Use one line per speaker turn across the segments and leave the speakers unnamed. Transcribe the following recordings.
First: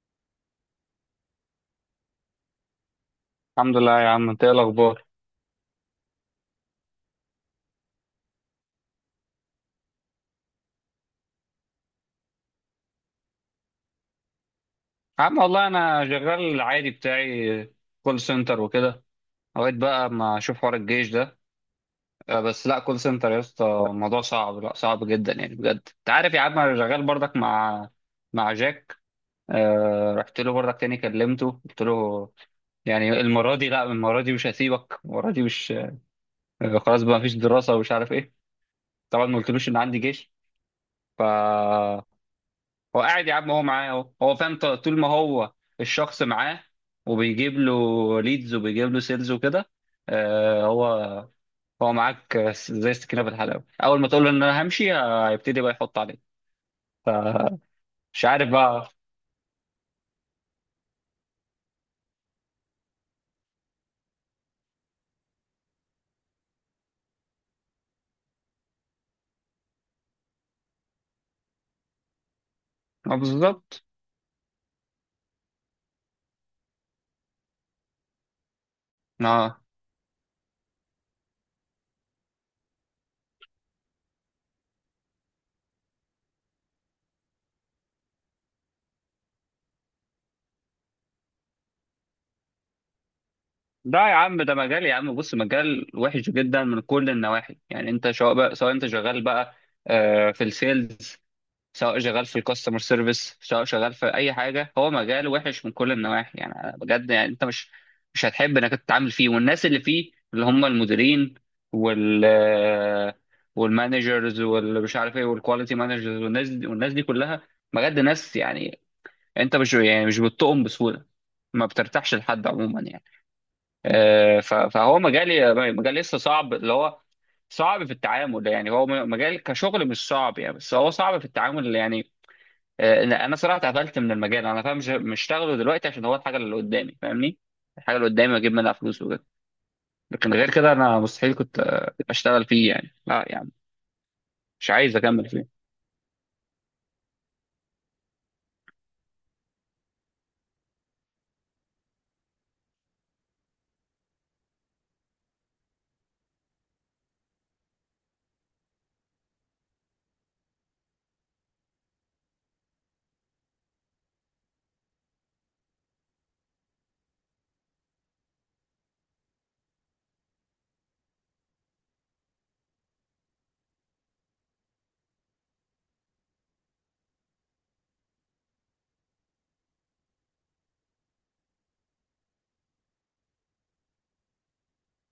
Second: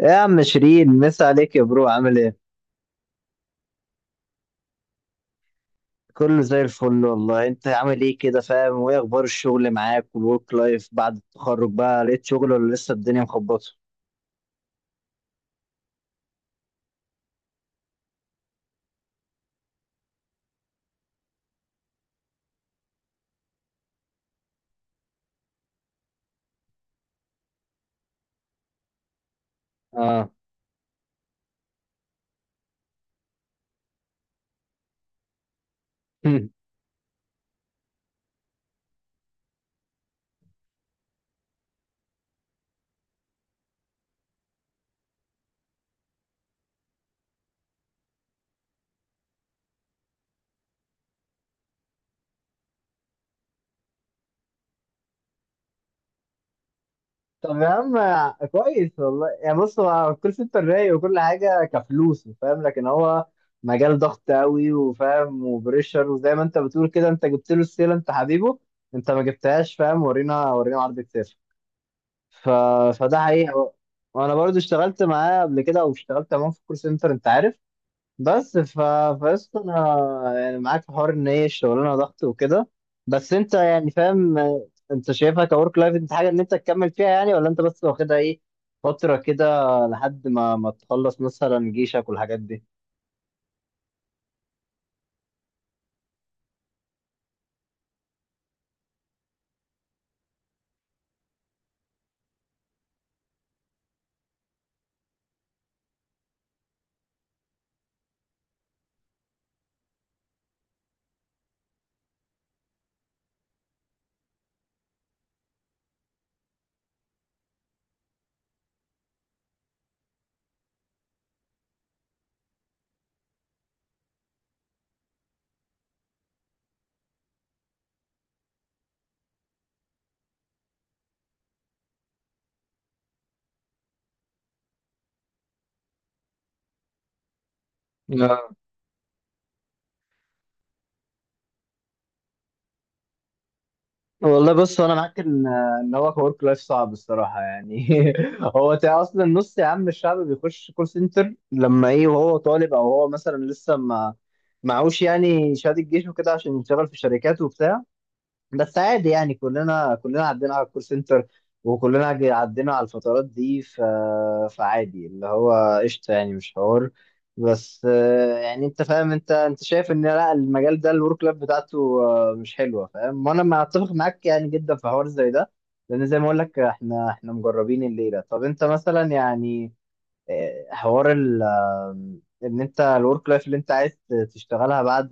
إيه يا عم شيرين، مسا عليك يا برو، عامل ايه؟
الحمد لله يا عم، انت ايه الاخبار؟
كله زي الفل والله. انت عامل ايه كده، فاهم؟ وايه اخبار الشغل معاك والورك لايف؟ بعد التخرج بقى لقيت شغل ولا لسه الدنيا مخبطه؟
يا عم والله انا شغال العادي بتاعي. كول سنتر وكده. لغايه بقى ما اشوف حوار الجيش ده. بس لا، كول سنتر يا اسطى الموضوع صعب، لا صعب جدا يعني، بجد. انت عارف يا عم انا شغال برضك مع جاك.
اه.
رحت له برضك تاني، كلمته، قلت له يعني المره دي، مش هسيبك، المره دي مش... خلاص بقى، مفيش دراسه ومش عارف ايه. طبعا ما قلتلوش ان عندي جيش. ف هو قاعد يا عم، هو معاه اهو، هو فاهم. طول ما هو الشخص معاه، وبيجيب له ليدز وبيجيب له سيلز وكده. آه هو هو معاك زي السكينه في الحلاوه. اول ما تقول له ان انا همشي، هيبتدي بقى يحط عليك.
طب يا
فمش
عم،
عارف بقى.
كويس والله. يعني بص، هو الكول سنتر رايق وكل حاجه كفلوس فاهم، لكن هو مجال ضغط قوي وفاهم وبريشر. وزي ما انت بتقول كده، انت جبت له السيله، انت حبيبه، انت ما جبتهاش فاهم. ورينا عرض كتير. ف...
آه،
فده حقيقة بقى.
بالظبط.
وانا برضو اشتغلت معاه قبل كده، او اشتغلت معاه في كول سنتر انت عارف. بس فقسط
اه
انا يعني معاك في حوار ان هي الشغلانة ضغط وكده. بس انت يعني فاهم، انت شايفها كورك لايف، انت حاجة ان انت تكمل فيها يعني؟ ولا انت بس واخدها ايه، فترة كده لحد ما تخلص مثلا جيشك والحاجات
لا يا عم، ده مجال يا عم، بص، مجال وحش جدا من كل النواحي يعني. انت سواء بقى، سواء انت شغال بقى في السيلز، سواء شغال في الكاستمر سيرفيس، سواء شغال في اي حاجه، هو مجال وحش من كل النواحي يعني. أنا بجد يعني انت مش هتحب انك تتعامل فيه، والناس اللي فيه اللي هم المديرين وال والمانجرز، واللي مش عارف ايه، والكواليتي مانجرز، والناس دي كلها بجد ناس يعني. انت مش يعني مش بتطقم بسهوله، ما بترتاحش لحد عموما يعني. فهو مجال، مجال لسه صعب، اللي هو صعب في التعامل يعني. هو مجال كشغل مش صعب يعني، بس هو صعب في التعامل يعني. انا صراحه اتقفلت من المجال، انا فاهم. مش هشتغله دلوقتي عشان هو الحاجه اللي قدامي، فاهمني. الحاجه اللي
دي؟
قدامي اجيب منها فلوس وكده. لكن غير كده انا مستحيل كنت اشتغل فيه يعني، لا يعني،
والله
مش
بص، هو انا
عايز
معاك
اكمل
ان
فيه.
ان هو حوار لايف صعب الصراحه يعني. هو اصلا نص يا عم الشعب بيخش كول سنتر لما ايه، وهو طالب، او هو مثلا لسه ما معهوش يعني شهاده الجيش وكده عشان يشتغل في شركات وبتاع. بس عادي يعني، كلنا عدينا على الكول سنتر. وكلنا عدينا على الفترات دي. فعادي اللي هو قشطة يعني، مش حوار. بس يعني انت فاهم، انت شايف ان لا، المجال ده الورك لايف بتاعته مش حلوه فاهم. وانا ما اتفق معاك يعني جدا في حوار زي ده، لان زي ما اقول لك احنا مجربين الليله. طب انت مثلا يعني، حوار ال آه، ان انت الورك لايف اللي انت عايز تشتغلها بعد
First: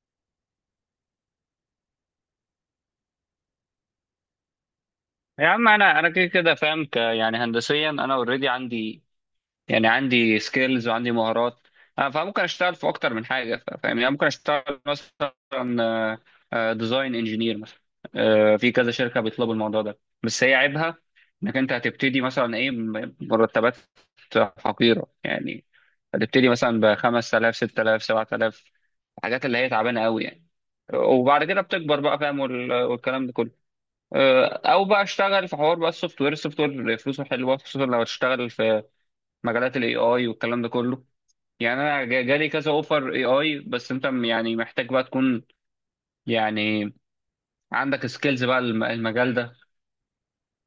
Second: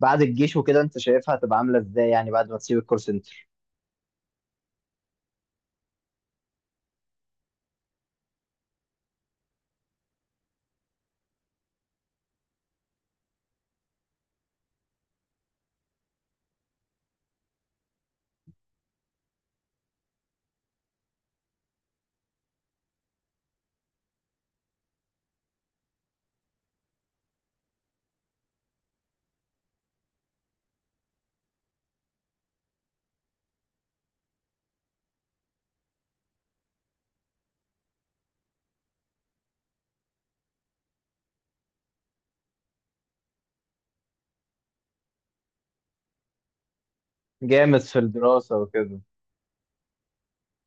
بعد الجيش وكده، انت شايفها هتبقى عامله ازاي يعني بعد ما تسيب الكول سنتر؟
يا عم انا كده كده فاهم، يعني، هندسيا انا اوريدي عندي يعني عندي سكيلز وعندي مهارات. فممكن اشتغل في اكتر من حاجه. فاهم يعني. ممكن اشتغل مثلا ديزاين انجينير مثلا. في كذا شركه بيطلبوا الموضوع ده، بس هي عيبها انك انت هتبتدي مثلا ايه، مرتبات حقيره يعني، هتبتدي مثلا ب 5000، 6000، 7000، الحاجات اللي هي تعبانه قوي يعني. وبعد كده بتكبر بقى، فاهم. والكلام ده كله. او بقى اشتغل في حوار بقى السوفت وير. السوفت وير فلوسه حلوه، خصوصا لو هتشتغل في مجالات الاي اي والكلام ده كله. يعني انا جالي كذا اوفر اي اي، بس انت يعني محتاج بقى تكون يعني
جامد في
عندك سكيلز
الدراسه
بقى.
وكده.
المجال ده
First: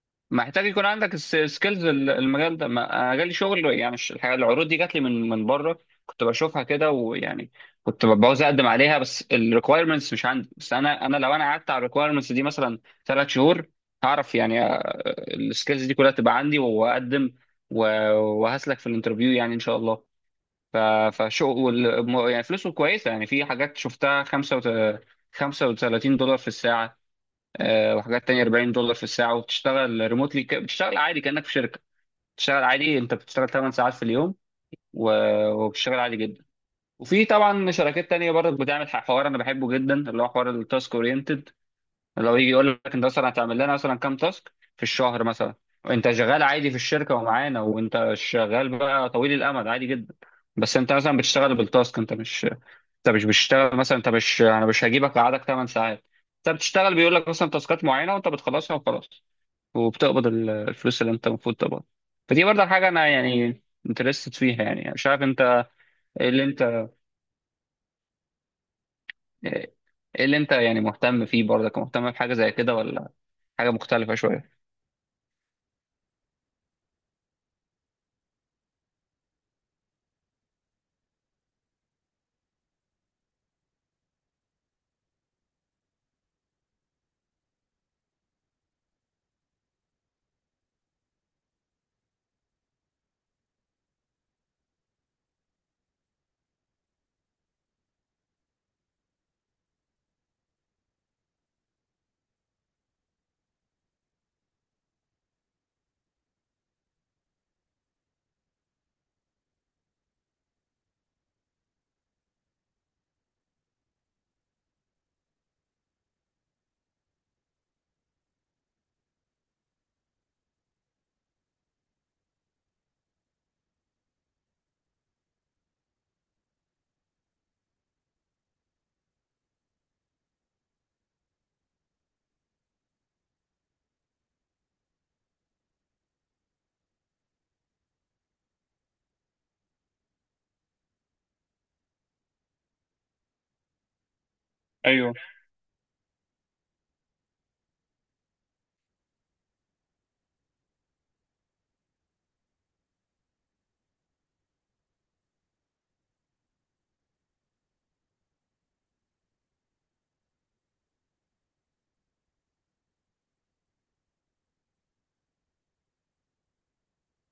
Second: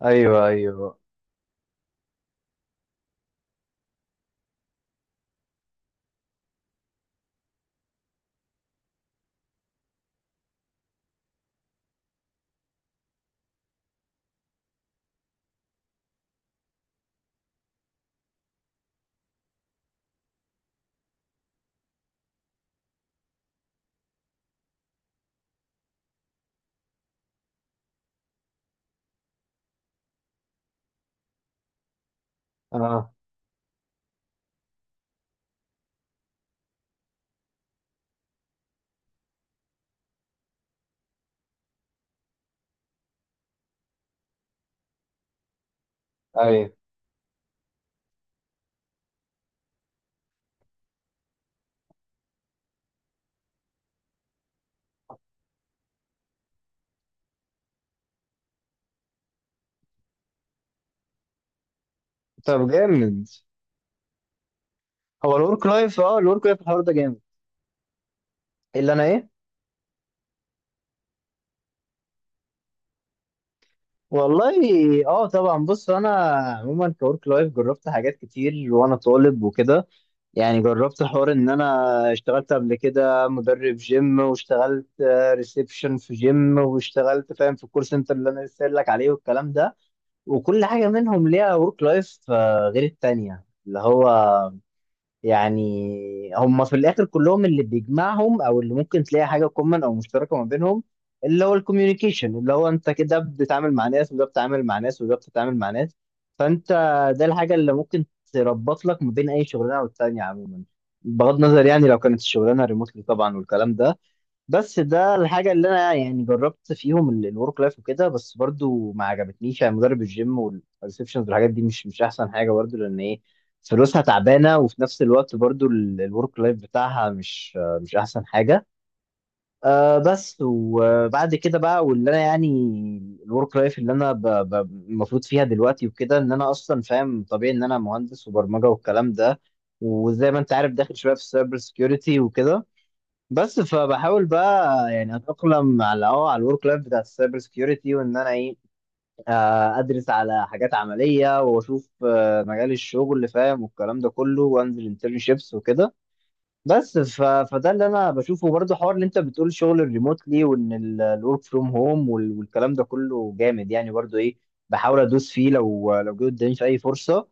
ايوه،
محتاج يكون
ايوه.
عندك سكيلز. المجال ده انا جالي شغل يعني، العروض دي جات لي من بره. كنت بشوفها كده ويعني كنت بعوز اقدم عليها، بس الريكويرمنتس مش عندي. بس انا انا لو انا قعدت على الريكويرمنتس دي مثلا 3 شهور، هعرف يعني السكيلز دي كلها تبقى عندي واقدم، و- وهسلك في الانترفيو يعني ان شاء الله. ف- فشو يعني فلوسه كويسة يعني. في حاجات شفتها $35 في الساعة، وحاجات تانية $40 في الساعة، وبتشتغل ريموتلي. بتشتغل عادي كأنك في شركة، بتشتغل عادي،
اه،
انت بتشتغل 8 ساعات في اليوم، وبتشتغل عادي جدا. وفي طبعا شركات تانية برضه بتعمل حوار انا بحبه جدا، اللي هو حوار التاسك اورينتد. اللي هو يجي يقول لك انت مثلا هتعمل لنا مثلا كام تاسك في الشهر مثلا، وانت شغال عادي
ايوه.
في الشركة ومعانا، وانت شغال بقى طويل الامد عادي جدا. بس انت مثلا بتشتغل بالتاسك، انت مش، انت مش بتشتغل مثلا، انت مش، انا مش هجيبك اقعدك 8 ساعات. انت بتشتغل، بيقول لك مثلا تاسكات معينه وانت بتخلصها وخلاص، وبتقبض الفلوس اللي انت المفروض تقبض. فدي برضه
طب
حاجه انا
جامد.
يعني انترستد فيها يعني، مش عارف
هو
انت.
الورك لايف،
ايه اللي
الورك لايف الحوار
انت
ده جامد. اللي انا ايه.
ايه اللي انت يعني مهتم فيه برضك، مهتم بحاجه زي كده ولا حاجه مختلفه
والله،
شويه؟
اه، طبعا. بص انا عموما كورك لايف جربت حاجات كتير وانا طالب وكده. يعني جربت حوار ان انا اشتغلت قبل كده مدرب جيم، واشتغلت ريسبشن في جيم، واشتغلت فاهم في الكول سنتر اللي انا لسه قايل لك عليه والكلام ده. وكل حاجة منهم ليها ورك لايف غير التانية اللي هو. يعني هم في الآخر كلهم، اللي بيجمعهم أو اللي ممكن تلاقي حاجة كومن أو مشتركة ما بينهم، اللي هو الكوميونيكيشن، اللي هو أنت كده بتتعامل مع ناس، وده بتتعامل مع ناس، وده بتتعامل مع ناس. فأنت ده الحاجة اللي ممكن تربط لك ما بين أي شغلانة والتانية عموما، بغض النظر يعني لو كانت الشغلانة ريموتلي طبعا والكلام ده. بس ده الحاجة اللي أنا يعني جربت فيهم الورك لايف وكده، بس برضو ما عجبتنيش يعني. مدرب الجيم والريسبشنز والحاجات دي مش أحسن حاجة، برضو لأن إيه، فلوسها تعبانة، وفي نفس الوقت برضو الورك لايف بتاعها مش أحسن حاجة. بس وبعد كده بقى، واللي أنا يعني الورك لايف اللي أنا ب- المفروض فيها دلوقتي وكده، إن أنا أصلا فاهم طبيعي إن أنا مهندس وبرمجة والكلام ده. وزي ما أنت عارف، داخل شوية في السايبر سكيورتي وكده. بس فبحاول بقى
ايوه
يعني اتاقلم على على الورك لايف بتاع السايبر سكيورتي، وان انا ايه. ادرس على حاجات عمليه، واشوف مجال الشغل اللي فاهم والكلام ده كله، وانزل انترنشيبس وكده. بس فده اللي انا بشوفه برضه. حوار اللي انت بتقول شغل الريموتلي، وان الورك فروم هوم والكلام ده كله جامد يعني برضه ايه. بحاول ادوس فيه لو جه قدامي في اي فرصه.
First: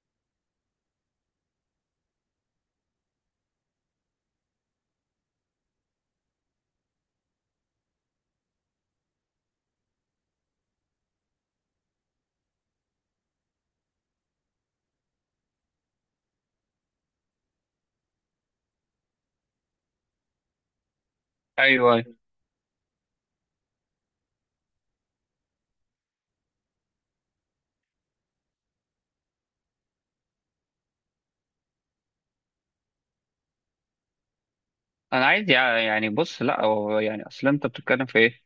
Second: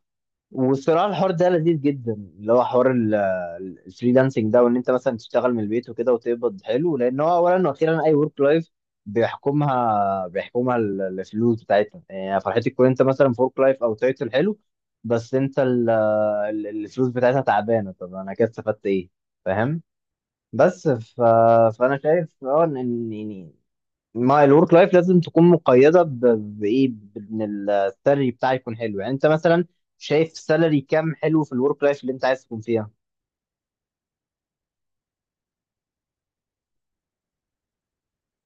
والصراحه الحوار ده لذيذ جدا، اللي هو حوار الفريلانسنج ده، وان انت مثلا تشتغل من البيت وكده وتقبض حلو، لان هو اولا واخيرا اي ورك لايف بيحكمها الفلوس بتاعتها يعني. فرحتي تكون انت مثلا في ورك لايف او تايتل حلو، بس انت الفلوس بتاعتها تعبانه، طب انا كده استفدت ايه فاهم؟ بس فانا
ايوه،
شايف ان، يعني ما الورك لايف لازم تكون مقيده بايه، بان السالري بتاعي يكون حلو. يعني انت مثلا شايف سالري كام حلو في الورك لايف اللي انت عايز تكون فيها؟
انا عايز يعني، بص، لا، هو يعني، اصل انت بتتكلم في ايه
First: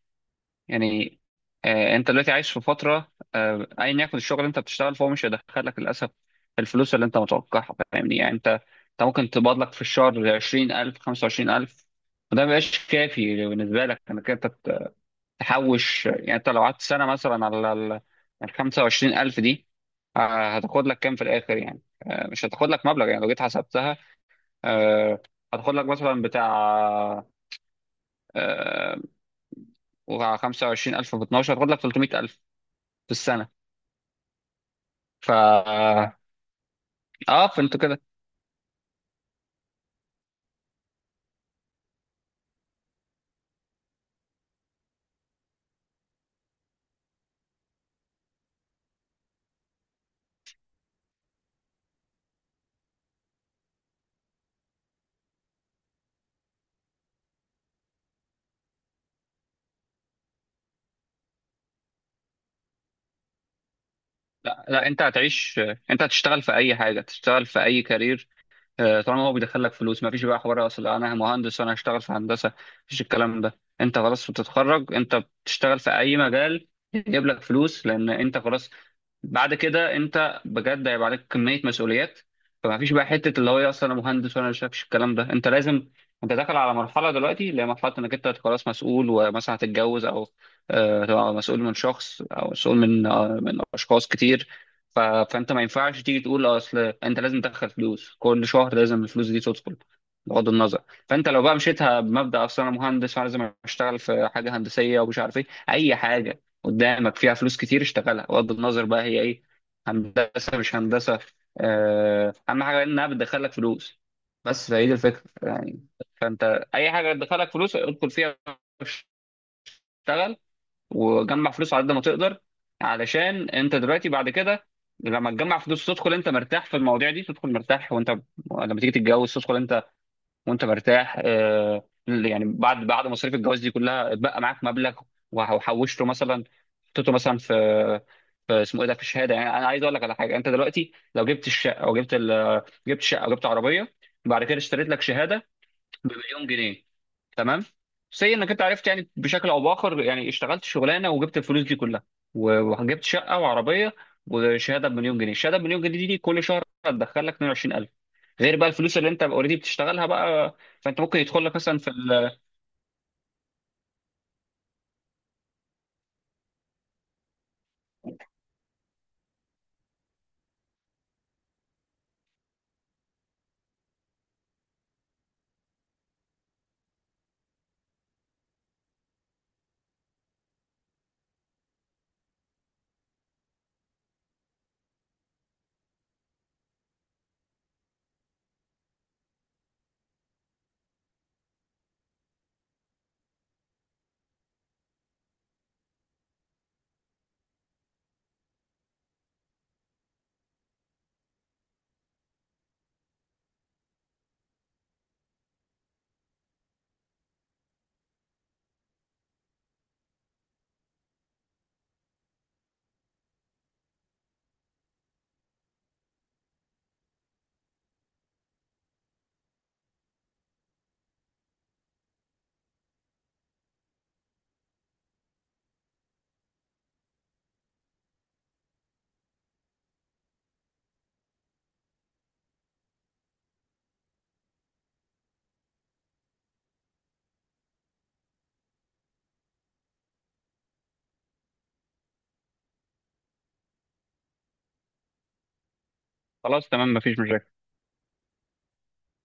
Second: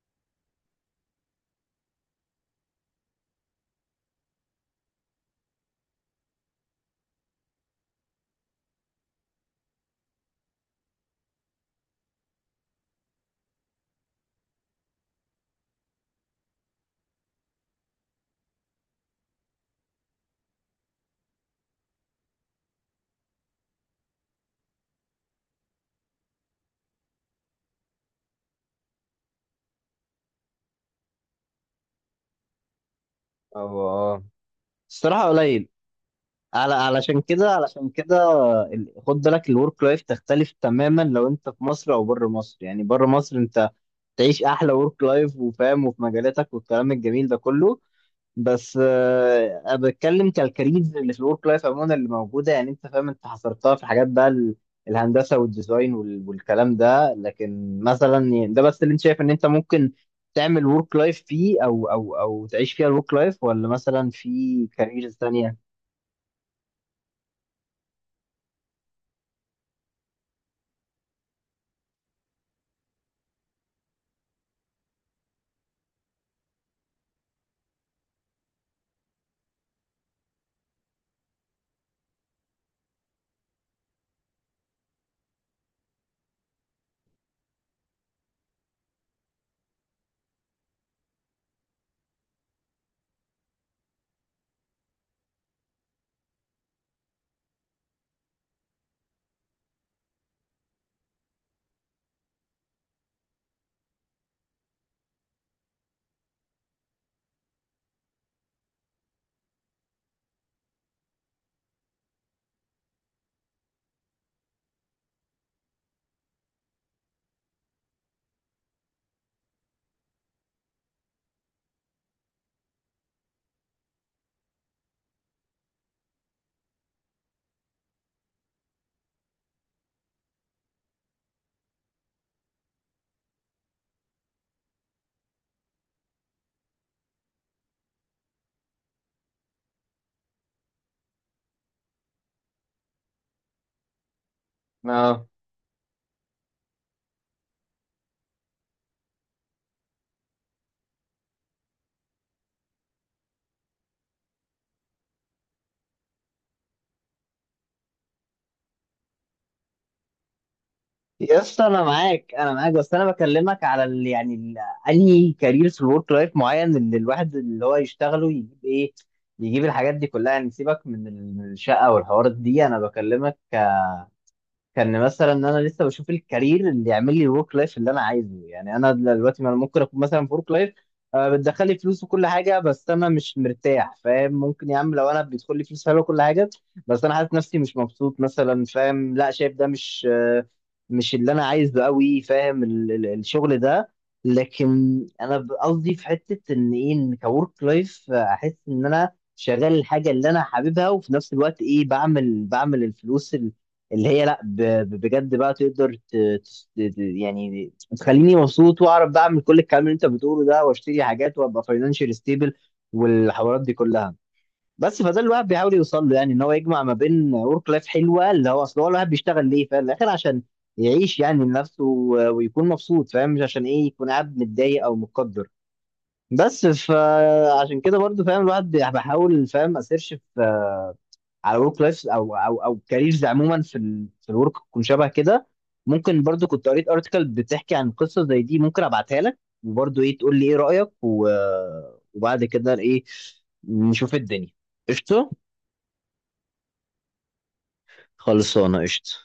يعني؟ انت دلوقتي عايش في فتره، ايا يكن الشغل اللي انت بتشتغل، فهو مش هيدخلك للاسف الفلوس اللي انت متوقعها، فاهمني يعني. انت ممكن تقبض لك في الشهر 20000، 25000، وده ما بيبقاش كافي بالنسبه لك انك انت تحوش يعني. انت لو قعدت سنه مثلا على ال 25000 دي، هتاخد لك كام في الاخر يعني. مش هتاخد لك مبلغ يعني، لو جيت حسبتها، آه، هتاخد لك مثلا بتاع آه، وع- 25000 في 12 هتاخد لك 300000 في السنه.
أو الصراحه
ف
قليل. على
اه فانتوا
علشان
كده.
كده خد بالك الورك لايف تختلف تماما لو انت في مصر او بره مصر. يعني بره مصر انت تعيش احلى ورك لايف وفاهم وفي مجالاتك والكلام الجميل ده كله. بس انا بتكلم كالكاريرز اللي في الورك لايف عموما اللي موجوده. يعني انت فاهم، انت حصرتها في حاجات بقى، الهندسه والديزاين والكلام ده، لكن مثلا يعني ده بس اللي انت شايف ان انت ممكن تعمل ورك لايف فيه، او تعيش فيها الورك لايف، ولا مثلا
لا
في
لا، انت
كاريرز تانية؟
هتعيش، انت هتشتغل في اي حاجه، تشتغل في اي كارير. طالما هو بيدخل لك فلوس، ما فيش بقى حوار اصل انا مهندس وانا هشتغل في هندسه. مفيش الكلام ده. انت خلاص بتتخرج، انت بتشتغل في اي مجال يجيب لك فلوس، لان انت خلاص بعد كده انت بجد هيبقى عليك كميه مسؤوليات. فما فيش بقى حته اللي هو ايه، اصل انا مهندس وانا مش شافش الكلام ده. انت لازم، انت داخل على مرحله دلوقتي، اللي هي مرحله انك انت خلاص مسؤول، ومثلا هتتجوز او تبقى مسؤول من شخص او مسؤول من من اشخاص كتير. فانت ما ينفعش تيجي تقول اصل انت لازم تدخل فلوس، كل شهر لازم الفلوس دي تدخل بغض النظر. فانت لو بقى مشيتها بمبدأ اصل انا مهندس، فانا لازم اشتغل في حاجه هندسيه، ومش عارف ايه، اي حاجه قدامك فيها فلوس كتير اشتغلها بغض النظر بقى هي ايه، هندسه مش هندسه. اهم حاجه انها بتدخلك فلوس. بس فهي دي الفكره يعني، اي حاجه بتدخلك فلوس ادخل فيها، اشتغل وجمع فلوس على قد ما تقدر، علشان انت دلوقتي بعد كده لما تجمع فلوس تدخل انت مرتاح في المواضيع دي، تدخل مرتاح. وانت لما تيجي تتجوز تدخل انت وانت مرتاح. يعني بعد مصاريف الجواز دي كلها اتبقى معاك مبلغ وحوشته مثلا، حطيته مثلا في، في اسمه ايه ده، في الشهاده. يعني انا عايز اقول لك على حاجه: انت دلوقتي لو جبت الشقه او جبت شقه او جبت عربيه، بعد كده اشتريت لك شهاده بمليون جنيه، تمام. سي انك انت عرفت يعني بشكل او باخر يعني اشتغلت شغلانه وجبت الفلوس دي كلها، وجبت شقه وعربيه وشهاده بمليون جنيه. الشهاده بمليون جنيه دي كل شهر هتدخل لك 22000، غير بقى الفلوس اللي انت اوريدي بتشتغلها بقى. فانت ممكن
يا
يدخل لك
اسطى
مثلا
انا
في
معاك، انا معاك. بس انا بكلمك على ال يعني ال انهي كارير في الورك لايف معين اللي الواحد اللي هو يشتغله يجيب ايه، يجيب الحاجات دي كلها. يعني سيبك من من الشقه والحوارات دي. انا بكلمك كان مثلا ان انا لسه بشوف الكارير اللي يعمل لي الورك لايف اللي انا عايزه. يعني انا دلوقتي، ما انا ممكن اكون مثلا في ورك لايف بتدخل لي فلوس وكل حاجه، بس انا مش مرتاح فاهم. ممكن يا عم لو انا بيدخل لي فلوس حلوه وكل حاجه، بس انا حاسس نفسي مش مبسوط مثلا فاهم. لا، شايف ده مش، مش اللي انا عايزه قوي فاهم، الشغل ده. لكن انا قصدي في حته ان ايه، ان كورك لايف احس ان انا شغال الحاجه اللي انا حاببها، وفي نفس الوقت ايه، بعمل الفلوس اللي هي لا بجد بقى تقدر يعني تخليني مبسوط، واعرف بقى اعمل كل الكلام اللي انت بتقوله ده، واشتري حاجات، وابقى فاينانشال ستيبل، والحوارات دي كلها. بس فده اللي الواحد بيحاول يوصل له، يعني ان هو يجمع ما بين ورك لايف حلوه، اللي هو اصل هو الواحد بيشتغل ليه في الاخر عشان يعيش يعني لنفسه، ويكون مبسوط فاهم، مش عشان ايه يكون قاعد متضايق او متقدر. بس فعشان كده برضو فاهم، الواحد بيحاول فاهم اسيرش على ورك لايف، او كاريرز عموما في في الورك تكون شبه كده. ممكن برضو كنت قريت ارتكل بتحكي عن قصه زي دي، ممكن ابعتها لك، وبرضو ايه تقول لي ايه رايك وبعد كده ايه، نشوف الدنيا. قشطه.
خلاص تمام، مفيش مشاكل.
خلصانه قشطه.